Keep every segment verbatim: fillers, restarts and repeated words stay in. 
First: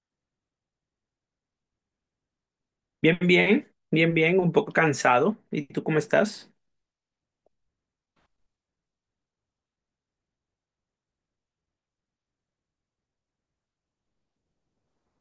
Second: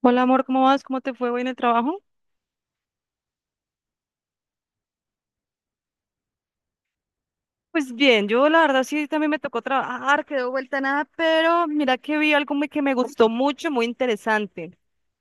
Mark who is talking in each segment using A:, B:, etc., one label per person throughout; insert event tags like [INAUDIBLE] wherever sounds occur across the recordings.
A: Hola amor, ¿cómo vas? ¿Cómo te fue hoy en el trabajo?
B: Bien, bien, bien, bien, un poco cansado. ¿Y tú cómo estás?
A: Pues bien, yo la verdad sí también me tocó trabajar, quedó vuelta a nada, pero mira que vi algo muy- que me gustó mucho, muy interesante.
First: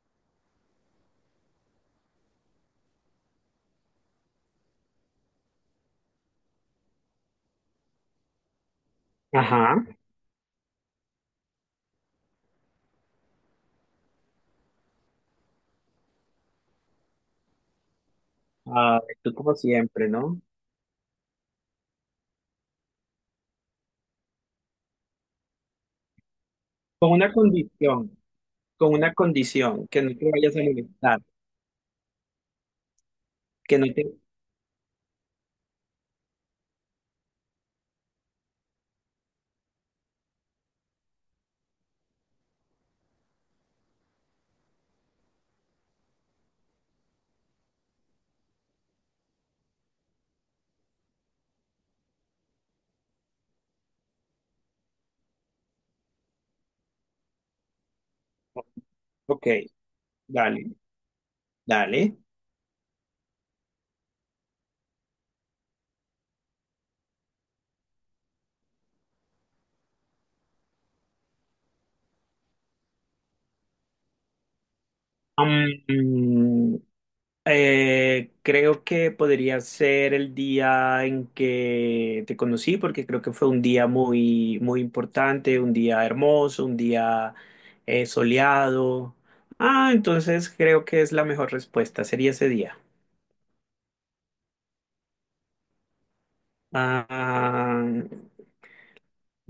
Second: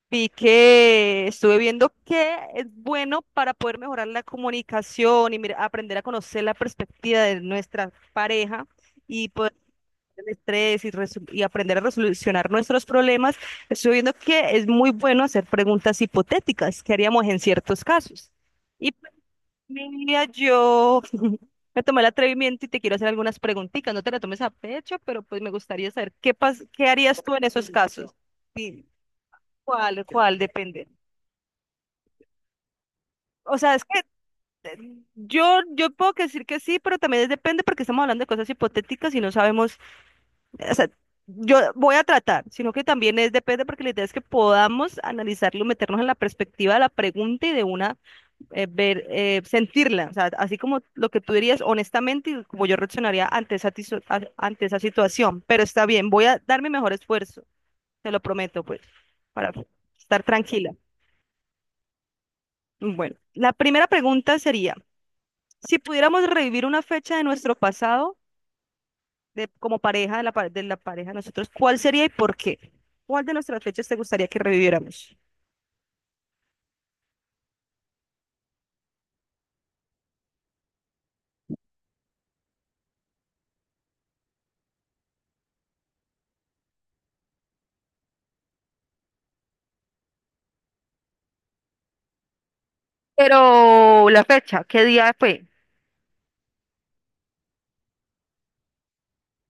A: Vi que estuve viendo que es bueno para poder mejorar la comunicación y mira, aprender a conocer la perspectiva de nuestra pareja y poder
B: Ajá.
A: el estrés y, resu- y aprender a resolucionar nuestros problemas. Estuve viendo que es muy bueno hacer preguntas hipotéticas que haríamos en ciertos casos.
B: Ah, tú como siempre,
A: Mira,
B: ¿no?
A: yo [LAUGHS] me tomé el atrevimiento y te quiero hacer algunas preguntitas. No te la tomes a pecho, pero pues me gustaría saber qué pas qué
B: Con
A: harías
B: una
A: tú en esos casos.
B: condición,
A: Sí,
B: con una condición, que
A: ¿cuál,
B: no te
A: cuál
B: vayas a
A: depende?
B: molestar,
A: O sea,
B: que
A: es
B: no
A: que
B: te...
A: eh, yo yo puedo decir que sí, pero también es depende porque estamos hablando de cosas hipotéticas y no sabemos, o sea, yo voy a tratar, sino que también es depende porque la idea es que podamos analizarlo, meternos en la perspectiva de la pregunta y de una eh, ver, eh, sentirla, o sea, así como lo que tú dirías honestamente y como yo reaccionaría ante esa, tiso- a- ante esa situación. Pero está bien, voy a dar mi mejor esfuerzo, te lo prometo, pues,
B: Ok,
A: para estar tranquila.
B: dale, dale.
A: Bueno, la primera pregunta sería, si pudiéramos revivir una fecha de nuestro pasado, de, como pareja, de la, pa- de la pareja de nosotros, ¿cuál sería y por qué? ¿Cuál de nuestras fechas te gustaría que reviviéramos?
B: Am, Eh, creo que podría ser el día en que te conocí, porque creo que fue un día muy, muy importante, un día hermoso, un día eh, soleado. Ah, entonces creo que es la mejor respuesta, sería ese día.
A: Pero la fecha, ¿qué día fue?
B: Ah,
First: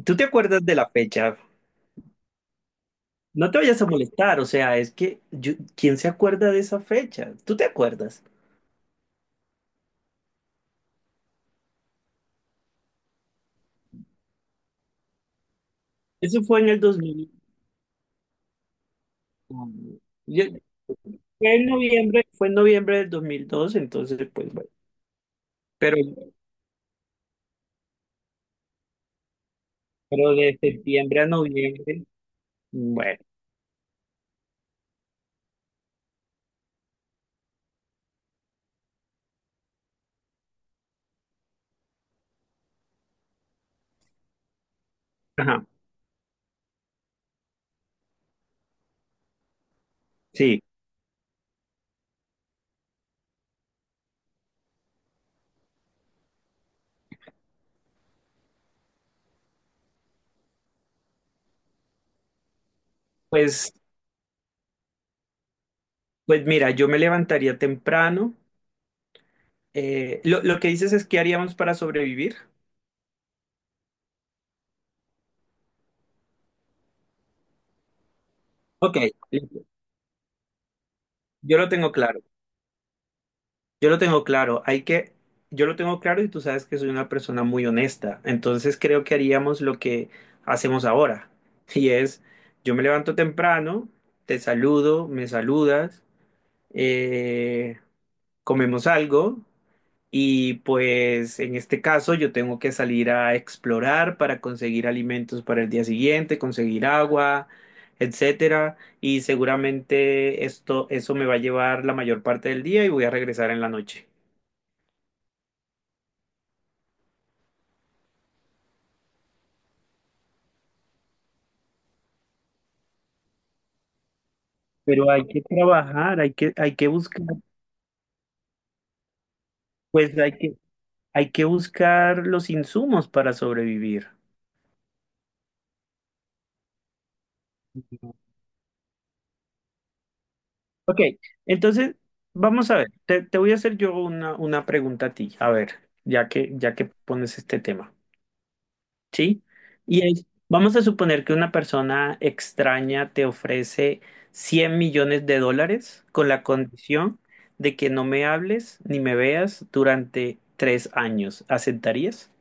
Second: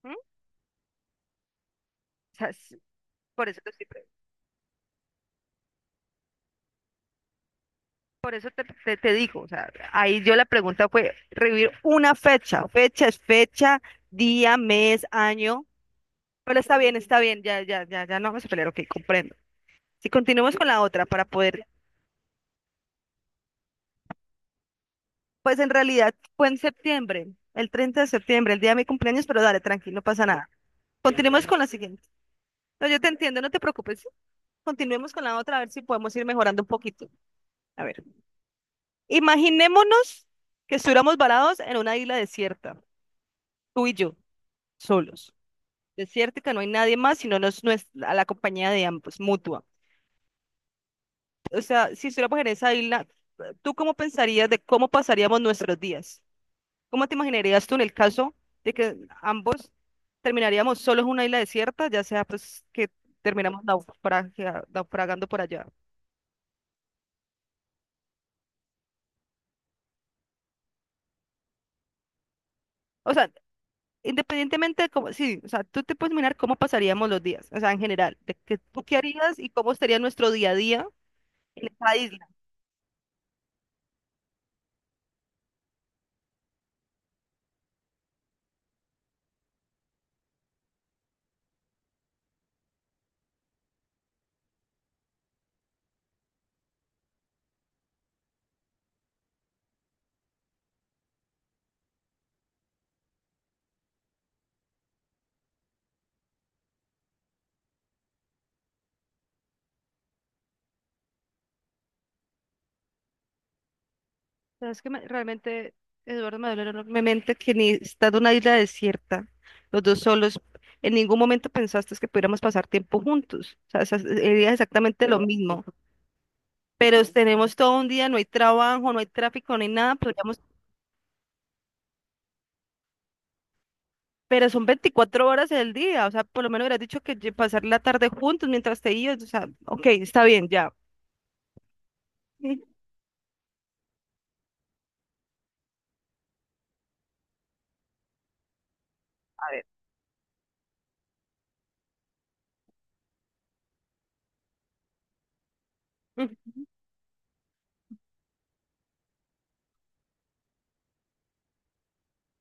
A: ¿Mm?
B: ¿tú te
A: O
B: acuerdas de la fecha?
A: sea, s- por
B: No te
A: eso te
B: vayas a
A: estoy preguntando.
B: molestar, o sea, es que yo- ¿quién se acuerda de esa fecha? ¿Tú te acuerdas?
A: Por eso te, te- te digo, o sea, ahí yo la pregunta fue revivir una fecha. Fecha es fecha, día, mes, año.
B: Eso
A: Pero
B: fue en
A: está
B: el
A: bien, está
B: dos mil.
A: bien, ya, ya, ya, ya no vamos a pelear, ok, comprendo. Si
B: Yo,
A: continuamos con la otra para
B: Fue
A: poder,
B: en noviembre, fue en noviembre del dos mil dos, entonces pues bueno,
A: pues en
B: pero,
A: realidad fue en septiembre, el treinta de septiembre, el día de mi cumpleaños, pero dale, tranquilo, no pasa
B: pero
A: nada.
B: de septiembre a
A: Continuemos con la
B: noviembre,
A: siguiente. No, yo te
B: bueno,
A: entiendo, no te preocupes. ¿sí? Continuemos con la otra, a ver si podemos ir mejorando un poquito. A ver, imaginémonos que estuviéramos varados en una isla desierta, tú y yo, solos.
B: ajá,
A: desierto que no hay nadie más, sino nos, nues- a la compañía de ambos, mutua.
B: sí,
A: O sea, si estuviéramos en esa isla, ¿tú cómo pensarías de cómo pasaríamos nuestros días? ¿Cómo te imaginarías tú en el caso de que ambos terminaríamos solos en una isla desierta, ya sea pues que terminamos
B: pues,
A: naufragia- naufragando por allá?
B: pues mira, yo me levantaría temprano. Eh, lo, lo que dices es qué haríamos para sobrevivir.
A: O sea, independientemente de cómo, sí, o sea, tú te puedes mirar cómo pasaríamos los días, o sea, en general, de que tú qué
B: Ok,
A: harías y
B: listo.
A: cómo sería nuestro día a día
B: Yo
A: en
B: lo tengo
A: esa
B: claro,
A: isla.
B: yo lo tengo claro, hay que, yo lo tengo claro y tú sabes que soy una persona muy honesta, entonces creo que haríamos lo que hacemos ahora, y es, yo me levanto temprano, te saludo, me saludas. Eh, Comemos algo y pues en este caso yo tengo que salir a explorar para conseguir alimentos para el día siguiente, conseguir agua, etcétera, y seguramente esto eso me va a llevar la mayor parte del día y voy a regresar en la noche.
A: Es que me- realmente Eduardo me dolió enormemente que ni estando en una isla desierta, los dos solos, en ningún momento pensaste que pudiéramos pasar tiempo juntos. O sea, esa- sería exactamente
B: Pero
A: lo
B: hay que
A: mismo.
B: trabajar, hay que hay que
A: Pero
B: buscar,
A: tenemos todo un día, no hay trabajo, no hay tráfico, no hay nada,
B: pues hay
A: podríamos,
B: que hay que buscar los insumos para sobrevivir.
A: pero son veinticuatro horas del día. O sea, por lo menos hubieras dicho que lle- pasar la tarde juntos mientras te ibas. O sea, ok, está bien, ya.
B: Ok, entonces vamos a ver, te, te voy a hacer yo una, una pregunta a ti, a ver, ya que, ya que pones este tema, ¿sí? Y es, vamos a suponer que una persona extraña te ofrece cien millones de dólares con la
A: [LAUGHS]
B: condición de que no me hables ni me veas durante tres años. ¿Aceptarías?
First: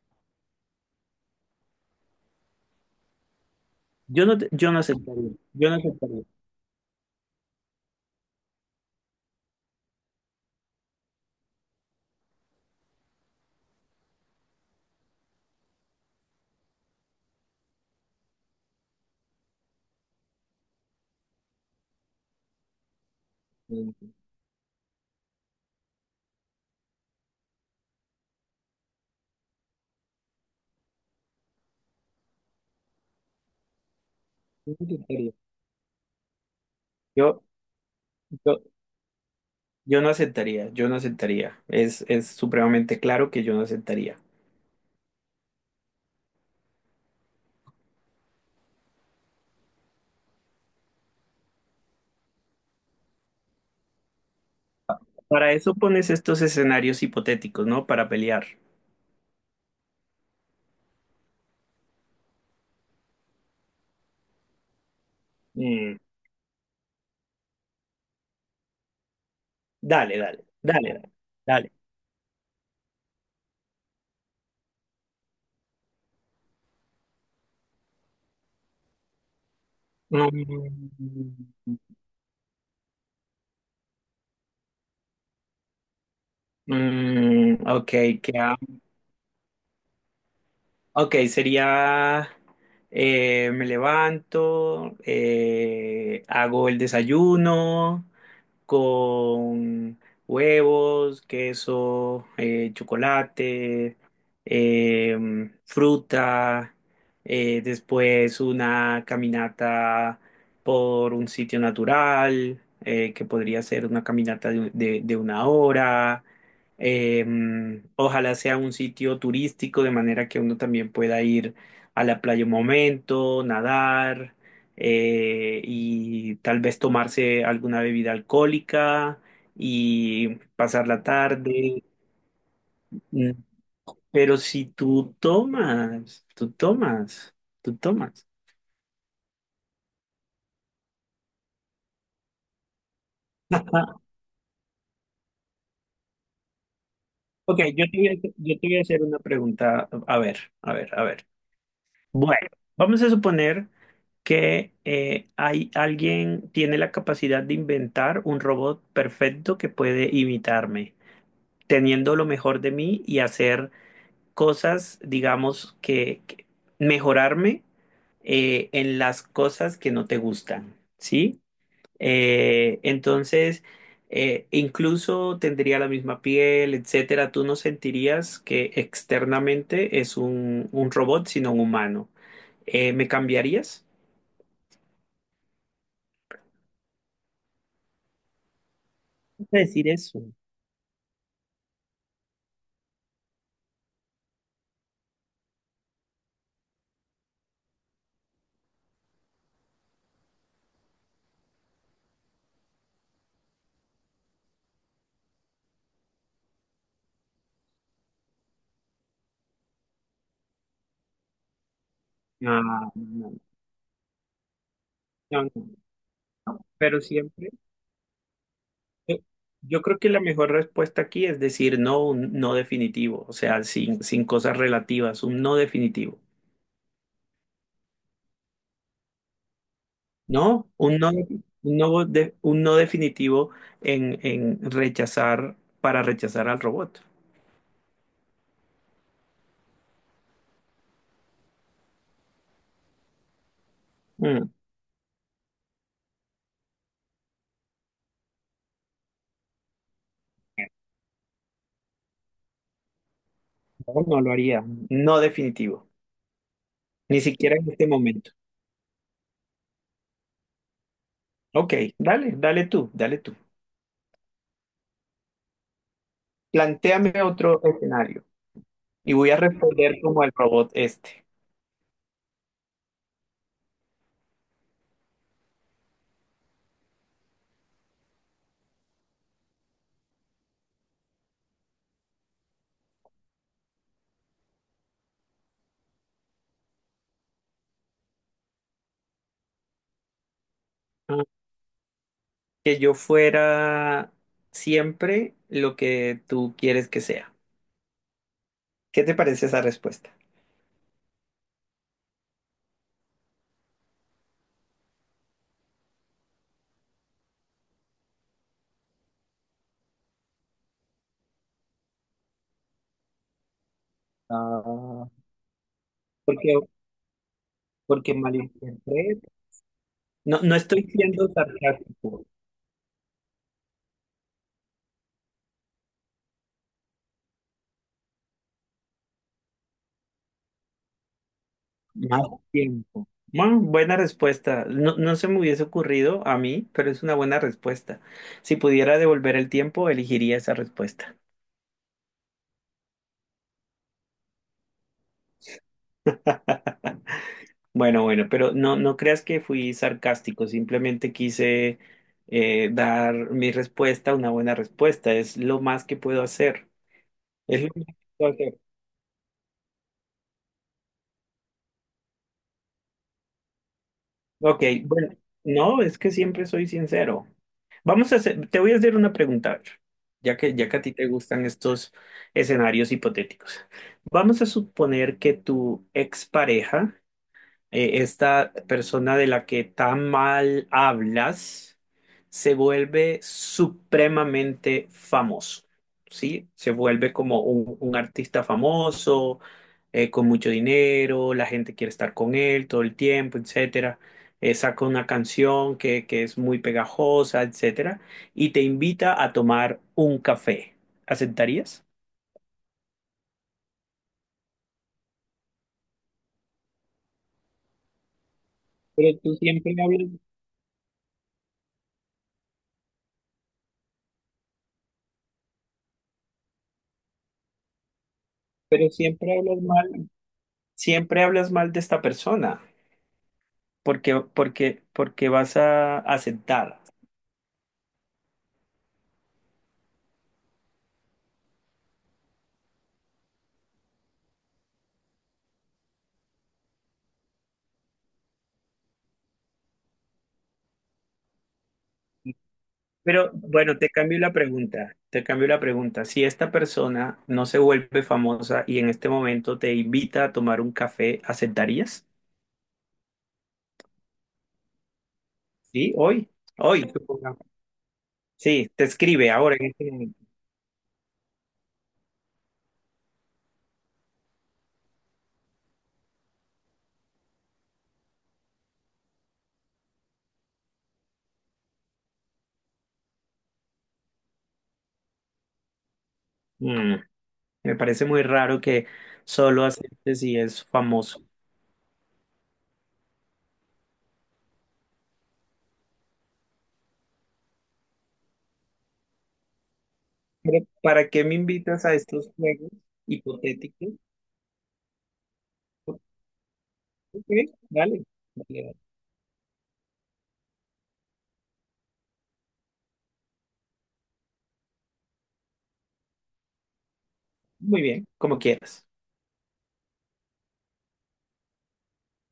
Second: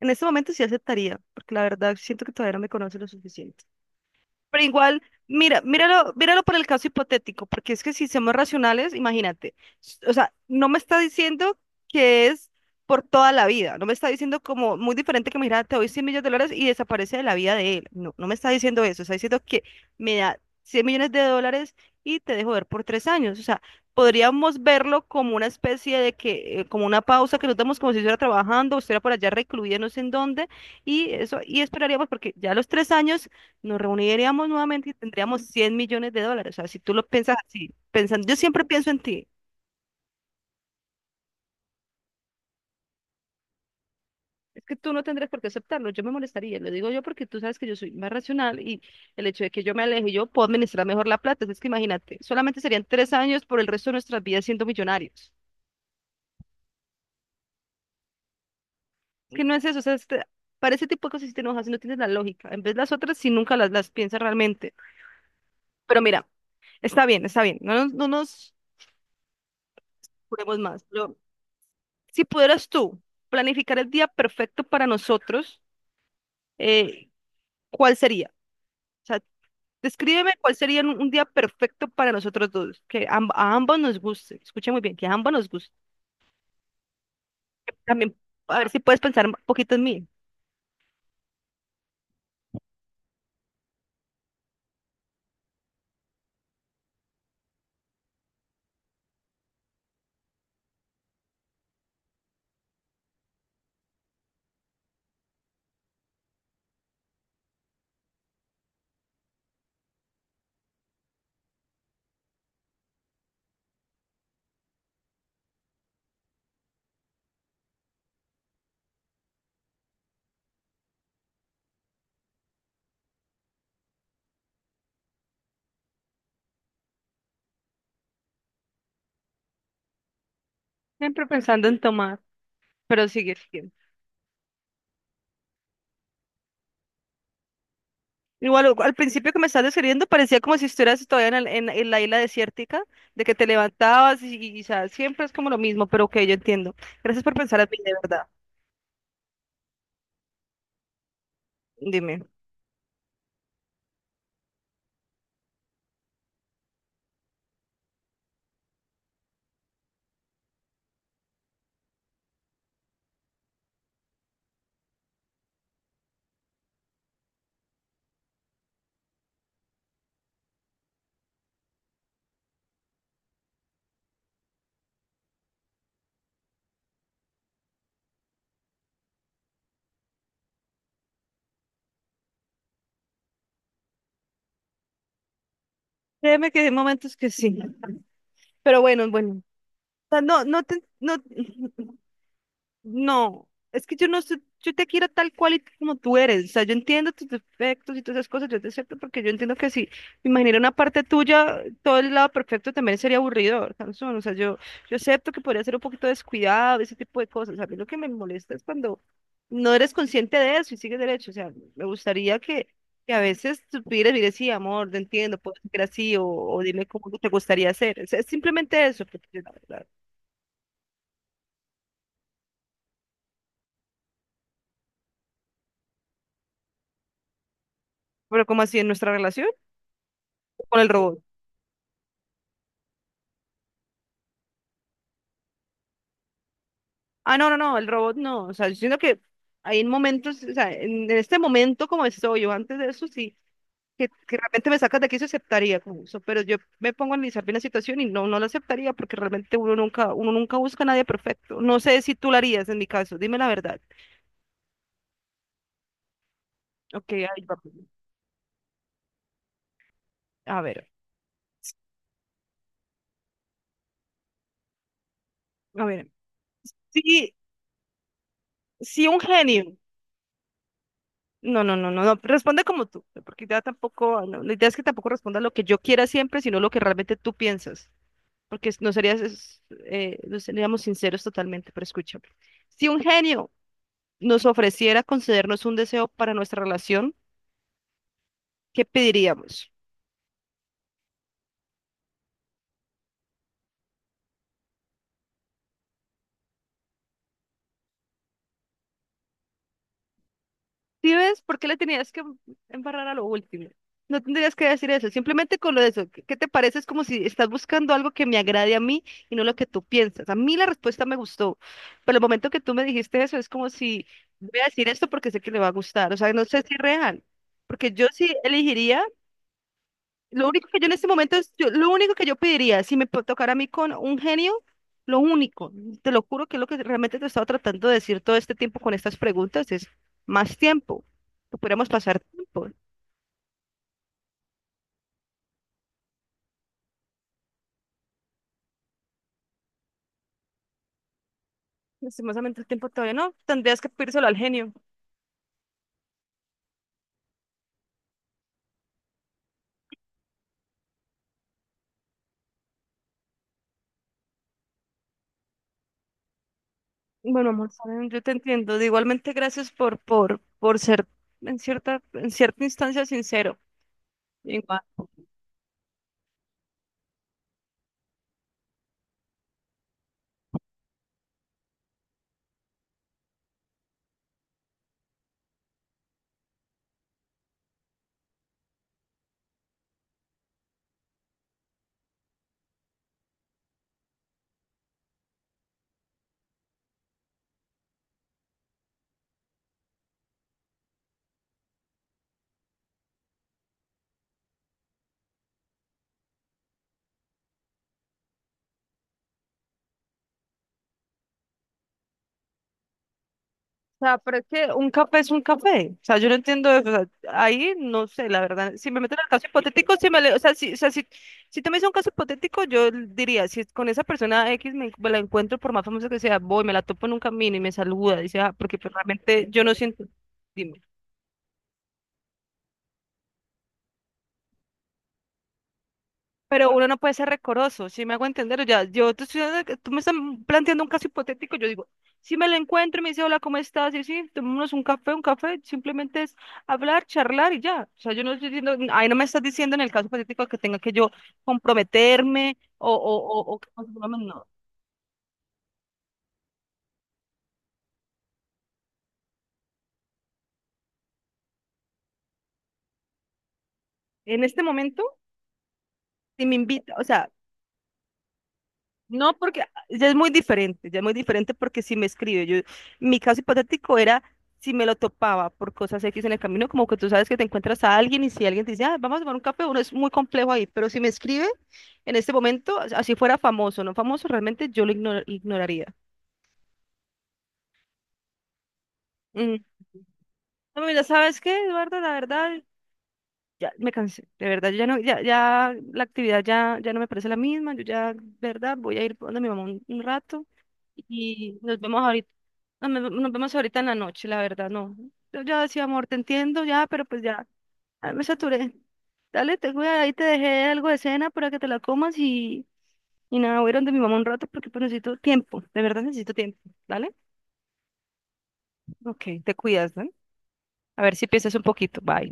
A: En este momento sí aceptaría, porque la verdad siento que todavía no me conoce lo suficiente.
B: Yo no, te-
A: Pero
B: yo no
A: igual,
B: aceptaría,
A: mira,
B: yo no
A: míralo,
B: aceptaría.
A: míralo por el caso hipotético, porque es que si somos racionales, imagínate, s- o sea, no me está diciendo que es por toda la vida, no me está diciendo como muy diferente que, mira, te doy cien millones de dólares y desaparece de la vida de él, no, no me está diciendo eso, está diciendo que me da cien millones de dólares y te dejo ver por tres años, o sea,
B: Yo
A: podríamos verlo como una especie de que, eh, como una pausa que nos damos como si estuviera trabajando, o estuviera por allá recluida, no sé en dónde, y eso, y esperaríamos porque ya a los tres años nos reuniríamos
B: no
A: nuevamente y
B: aceptaría.
A: tendríamos cien millones de dólares. O sea, si tú lo piensas
B: Yo,
A: así, pensando, yo
B: yo,
A: siempre pienso en ti.
B: Yo no aceptaría, yo no aceptaría. Es, es supremamente claro que yo no aceptaría.
A: Es que tú no tendrás por qué aceptarlo, yo me molestaría, lo digo yo porque tú sabes que yo soy más racional y el hecho de que yo me aleje, yo puedo administrar mejor la plata, es que imagínate, solamente serían tres años por el resto de nuestras vidas siendo millonarios.
B: Para eso pones estos escenarios hipotéticos, ¿no? Para pelear.
A: Es que no es eso, o sea, este- para ese tipo de cosas si te enojas, si no tienes la lógica, en vez de las otras si nunca las, las piensas realmente.
B: Mm,
A: Pero mira, está bien, está bien, no nos, no nos
B: dale, dale,
A: juremos más.
B: dale, dale,
A: Lo-
B: dale.
A: si pudieras tú planificar el día perfecto para nosotros, eh, ¿cuál sería? O sea, descríbeme cuál sería un, un día
B: Mm,
A: perfecto para nosotros dos, que amb- a ambos nos guste. Escucha muy bien, que a ambos nos guste.
B: mm, ok,
A: También,
B: ¿qué ha-
A: a ver si puedes pensar un poquito en mí.
B: ok, sería, eh, me levanto, eh, hago el desayuno, con huevos, queso, eh, chocolate, eh, fruta, eh, después una caminata por un sitio natural, eh, que podría ser una caminata de, de- de una hora. eh, Ojalá sea un sitio turístico, de manera que uno también pueda ir a la playa un momento, nadar eh, y tal vez tomarse alguna bebida alcohólica y pasar la
A: Siempre pensando en
B: tarde.
A: tomar, pero
B: Mm,
A: sigue siendo.
B: Pero si tú tomas, tú tomas, tú tomas.
A: Igual o- al principio que me estás describiendo parecía como si estuvieras todavía en, el- en- en la isla desértica, de que te
B: [LAUGHS]
A: levantabas y, y, o sea, siempre es como lo mismo, pero ok, yo entiendo. Gracias por pensar
B: Ok,
A: en mí,
B: yo
A: de
B: te voy a,
A: verdad.
B: yo te voy a hacer una pregunta. A ver, a ver, a ver.
A: Dime.
B: Bueno, vamos a suponer que eh, hay alguien tiene la capacidad de inventar un robot perfecto que puede imitarme, teniendo lo mejor de mí y hacer cosas, digamos, que, que mejorarme eh, en las cosas que no te gustan, ¿sí? Eh, entonces, eh, incluso tendría la misma piel, etcétera. Tú no sentirías que externamente es un, un robot, sino un humano. Eh, ¿me cambiarías?
A: Créeme que hay momentos que sí. Pero bueno, bueno.
B: No sé decir
A: O sea,
B: eso.
A: no, no te, no, no, es que yo no sé, yo te quiero tal cual y como tú eres. O sea, yo entiendo tus defectos y todas esas cosas, yo te acepto porque yo entiendo que si me imaginara una parte tuya, todo el lado perfecto también sería aburridor, Sansón. O sea, yo, yo acepto que podría ser un poquito descuidado, ese tipo de cosas. A mí lo que me molesta es cuando no eres consciente de eso y sigues derecho. O sea, me gustaría que,
B: Ah,
A: que a
B: no,
A: veces supieras y sí, amor, te entiendo,
B: no, no,
A: puedo ser así o, o
B: no.
A: dime
B: Pero
A: cómo te
B: siempre.
A: gustaría hacer. Es, es simplemente eso,
B: Yo
A: porque, la
B: yo
A: verdad.
B: creo que la mejor respuesta aquí es decir no, un no definitivo, o sea, sin, sin cosas relativas, un no definitivo,
A: Pero como así en nuestra relación
B: ¿no?
A: con el
B: Un no,
A: robot.
B: un no, de- un no definitivo en, en rechazar, para rechazar al robot.
A: Ah, no, no, no, el robot no. O sea, yo siento que hay momentos, o sea, en, en este momento como estoy, yo antes de eso sí, que, que
B: Mm,
A: realmente me sacas de aquí se aceptaría como eso, pero yo me pongo a analizar bien la situación y no, no la aceptaría porque realmente uno nunca, uno nunca busca a nadie perfecto. No sé si tú lo harías en mi caso, dime la verdad.
B: no, no lo haría, no definitivo,
A: Ok,
B: ni
A: ahí
B: siquiera
A: va.
B: en este momento.
A: A ver,
B: Ok, dale, dale tú, dale tú.
A: a ver.
B: Plantéame
A: Sí,
B: otro escenario
A: sí,
B: y
A: un
B: voy a
A: genio.
B: responder como el robot este.
A: No, no, no, no, no, responde como tú, porque ya tampoco, no, la idea es que tampoco responda lo que yo quiera siempre, sino lo que realmente tú piensas. porque es- no serías, es- eh, no seríamos sinceros totalmente, pero escúchame. Si un genio nos ofreciera concedernos un deseo para nuestra relación, ¿qué pediríamos?
B: Que yo fuera siempre lo que tú quieres que sea. ¿Qué te parece esa respuesta?
A: ¿Sí ves por qué le tenías que embarrar a lo último? No tendrías que decir eso, simplemente con lo de eso. ¿Qué qué te parece? Es como si estás buscando algo que me agrade a mí y no lo que tú piensas. A mí la respuesta me gustó, pero el momento que tú me dijiste eso es como si voy a decir esto
B: Ah,
A: porque sé que le va a gustar. O sea, no
B: Porque,
A: sé si es real, porque yo
B: porque
A: sí elegiría
B: malinterpreto. No,
A: Lo
B: no
A: único que
B: estoy
A: yo en este
B: siendo
A: momento es, yo- lo único que
B: sarcástico.
A: yo pediría, si me po- tocara a mí con un genio, lo único, te lo juro que es lo que realmente te he estado tratando de decir todo este tiempo con estas preguntas, es más tiempo, que pudiéramos pasar
B: Más
A: tiempo.
B: tiempo. Bueno, buena respuesta. No, no se me hubiese ocurrido a mí, pero es una buena respuesta. Si pudiera devolver el tiempo, elegiría esa respuesta.
A: Lastimosamente el tiempo todavía no, tendrías que pedírselo al genio.
B: [LAUGHS] Bueno, bueno, pero no, no creas que fui sarcástico, simplemente quise eh, dar mi respuesta, una buena respuesta, es lo más que puedo hacer,
A: Bueno,
B: es lo
A: amor,
B: más que
A: saben, yo
B: puedo
A: te
B: hacer.
A: entiendo. De igualmente, gracias por, por, por ser en cierta, en cierta instancia sincero.
B: Ok,
A: Igual.
B: bueno, no, es que siempre soy sincero. Vamos a hacer, te voy a hacer una pregunta, a ver, ya que, ya que a ti te gustan estos escenarios hipotéticos. Vamos a suponer que tu expareja eh, esta persona de la que tan mal hablas se vuelve supremamente famoso, ¿sí? Se vuelve como un, un artista famoso, eh, con mucho dinero, la gente quiere estar con él todo el tiempo, etcétera. Eh, saca una canción que, que es muy pegajosa, etcétera, y te invita a tomar un café. ¿Aceptarías?
A: O sea, pero es que un café es un café. O sea, yo no entiendo eso. O sea, ahí no sé, la verdad. Si me
B: Pero
A: meten al
B: tú
A: caso
B: siempre
A: hipotético,
B: hablas,
A: si me le- o sea, si, o sea, si, si tú me dices un caso hipotético, yo diría, si es con esa persona X me, me la encuentro, por más famosa que sea, voy, me la topo en un camino y me saluda, dice, ah, porque
B: pero
A: pues,
B: siempre
A: realmente yo
B: hablas
A: no siento.
B: mal,
A: Dime.
B: siempre hablas mal de esta persona. Porque, porque, porque vas a
A: Pero
B: aceptar.
A: uno no puede ser recoroso, si me hago entender, ya, yo te estoy dando- tú me estás planteando un caso hipotético, yo digo, si me lo encuentro y me dice, hola, ¿cómo estás? Y sí, tomémonos un café, un café, simplemente es hablar, charlar y ya. O sea, yo no estoy diciendo, ahí no me estás diciendo en el caso hipotético que tenga que yo comprometerme o,
B: Pero
A: o, o, o que-
B: bueno, te
A: no.
B: cambio la
A: No,
B: pregunta, te cambio la pregunta. Si esta persona no se vuelve famosa y en este momento te invita a tomar un café, ¿aceptarías?
A: en este momento,
B: Sí, hoy,
A: si me
B: hoy,
A: invita, o sea,
B: supongamos. Sí, te escribe
A: no,
B: ahora
A: porque
B: en
A: ah,
B: este
A: ya es
B: momento.
A: muy diferente, ya es muy diferente porque si me escribe, yo, mi caso hipotético era si me lo topaba por cosas X en el camino, como que tú sabes que te encuentras a alguien y si alguien te dice, ah, vamos a tomar un café, uno es muy complejo ahí, pero si me escribe en este momento, así fuera famoso, no famoso, realmente yo lo igno- ignoraría.
B: Mm, Me parece muy raro que
A: Mm.
B: solo aceptes si es
A: No, mira,
B: famoso.
A: ¿sabes qué, Eduardo? La verdad, ya me cansé, de verdad, yo ya no, ya, ya la actividad ya, ya no me parece la misma, yo ya, de verdad, voy a ir donde mi mamá un, un rato
B: Pero, ¿para qué me
A: y nos
B: invitas a
A: vemos ahorita,
B: estos juegos
A: no, me- nos vemos ahorita en la
B: hipotéticos?
A: noche, la verdad, no. Yo ya decía, amor, te entiendo ya, pero pues
B: Ok,
A: ya,
B: dale,
A: ah, me
B: dale,
A: saturé.
B: dale.
A: Dale, te voy, ahí te dejé algo de cena para que te la comas y, y nada, voy a ir donde mi mamá un rato porque pues necesito tiempo, de verdad necesito tiempo, ¿dale?
B: Muy bien, como quieras.
A: Ok, te cuidas, ¿no? A ver si piensas un poquito, bye.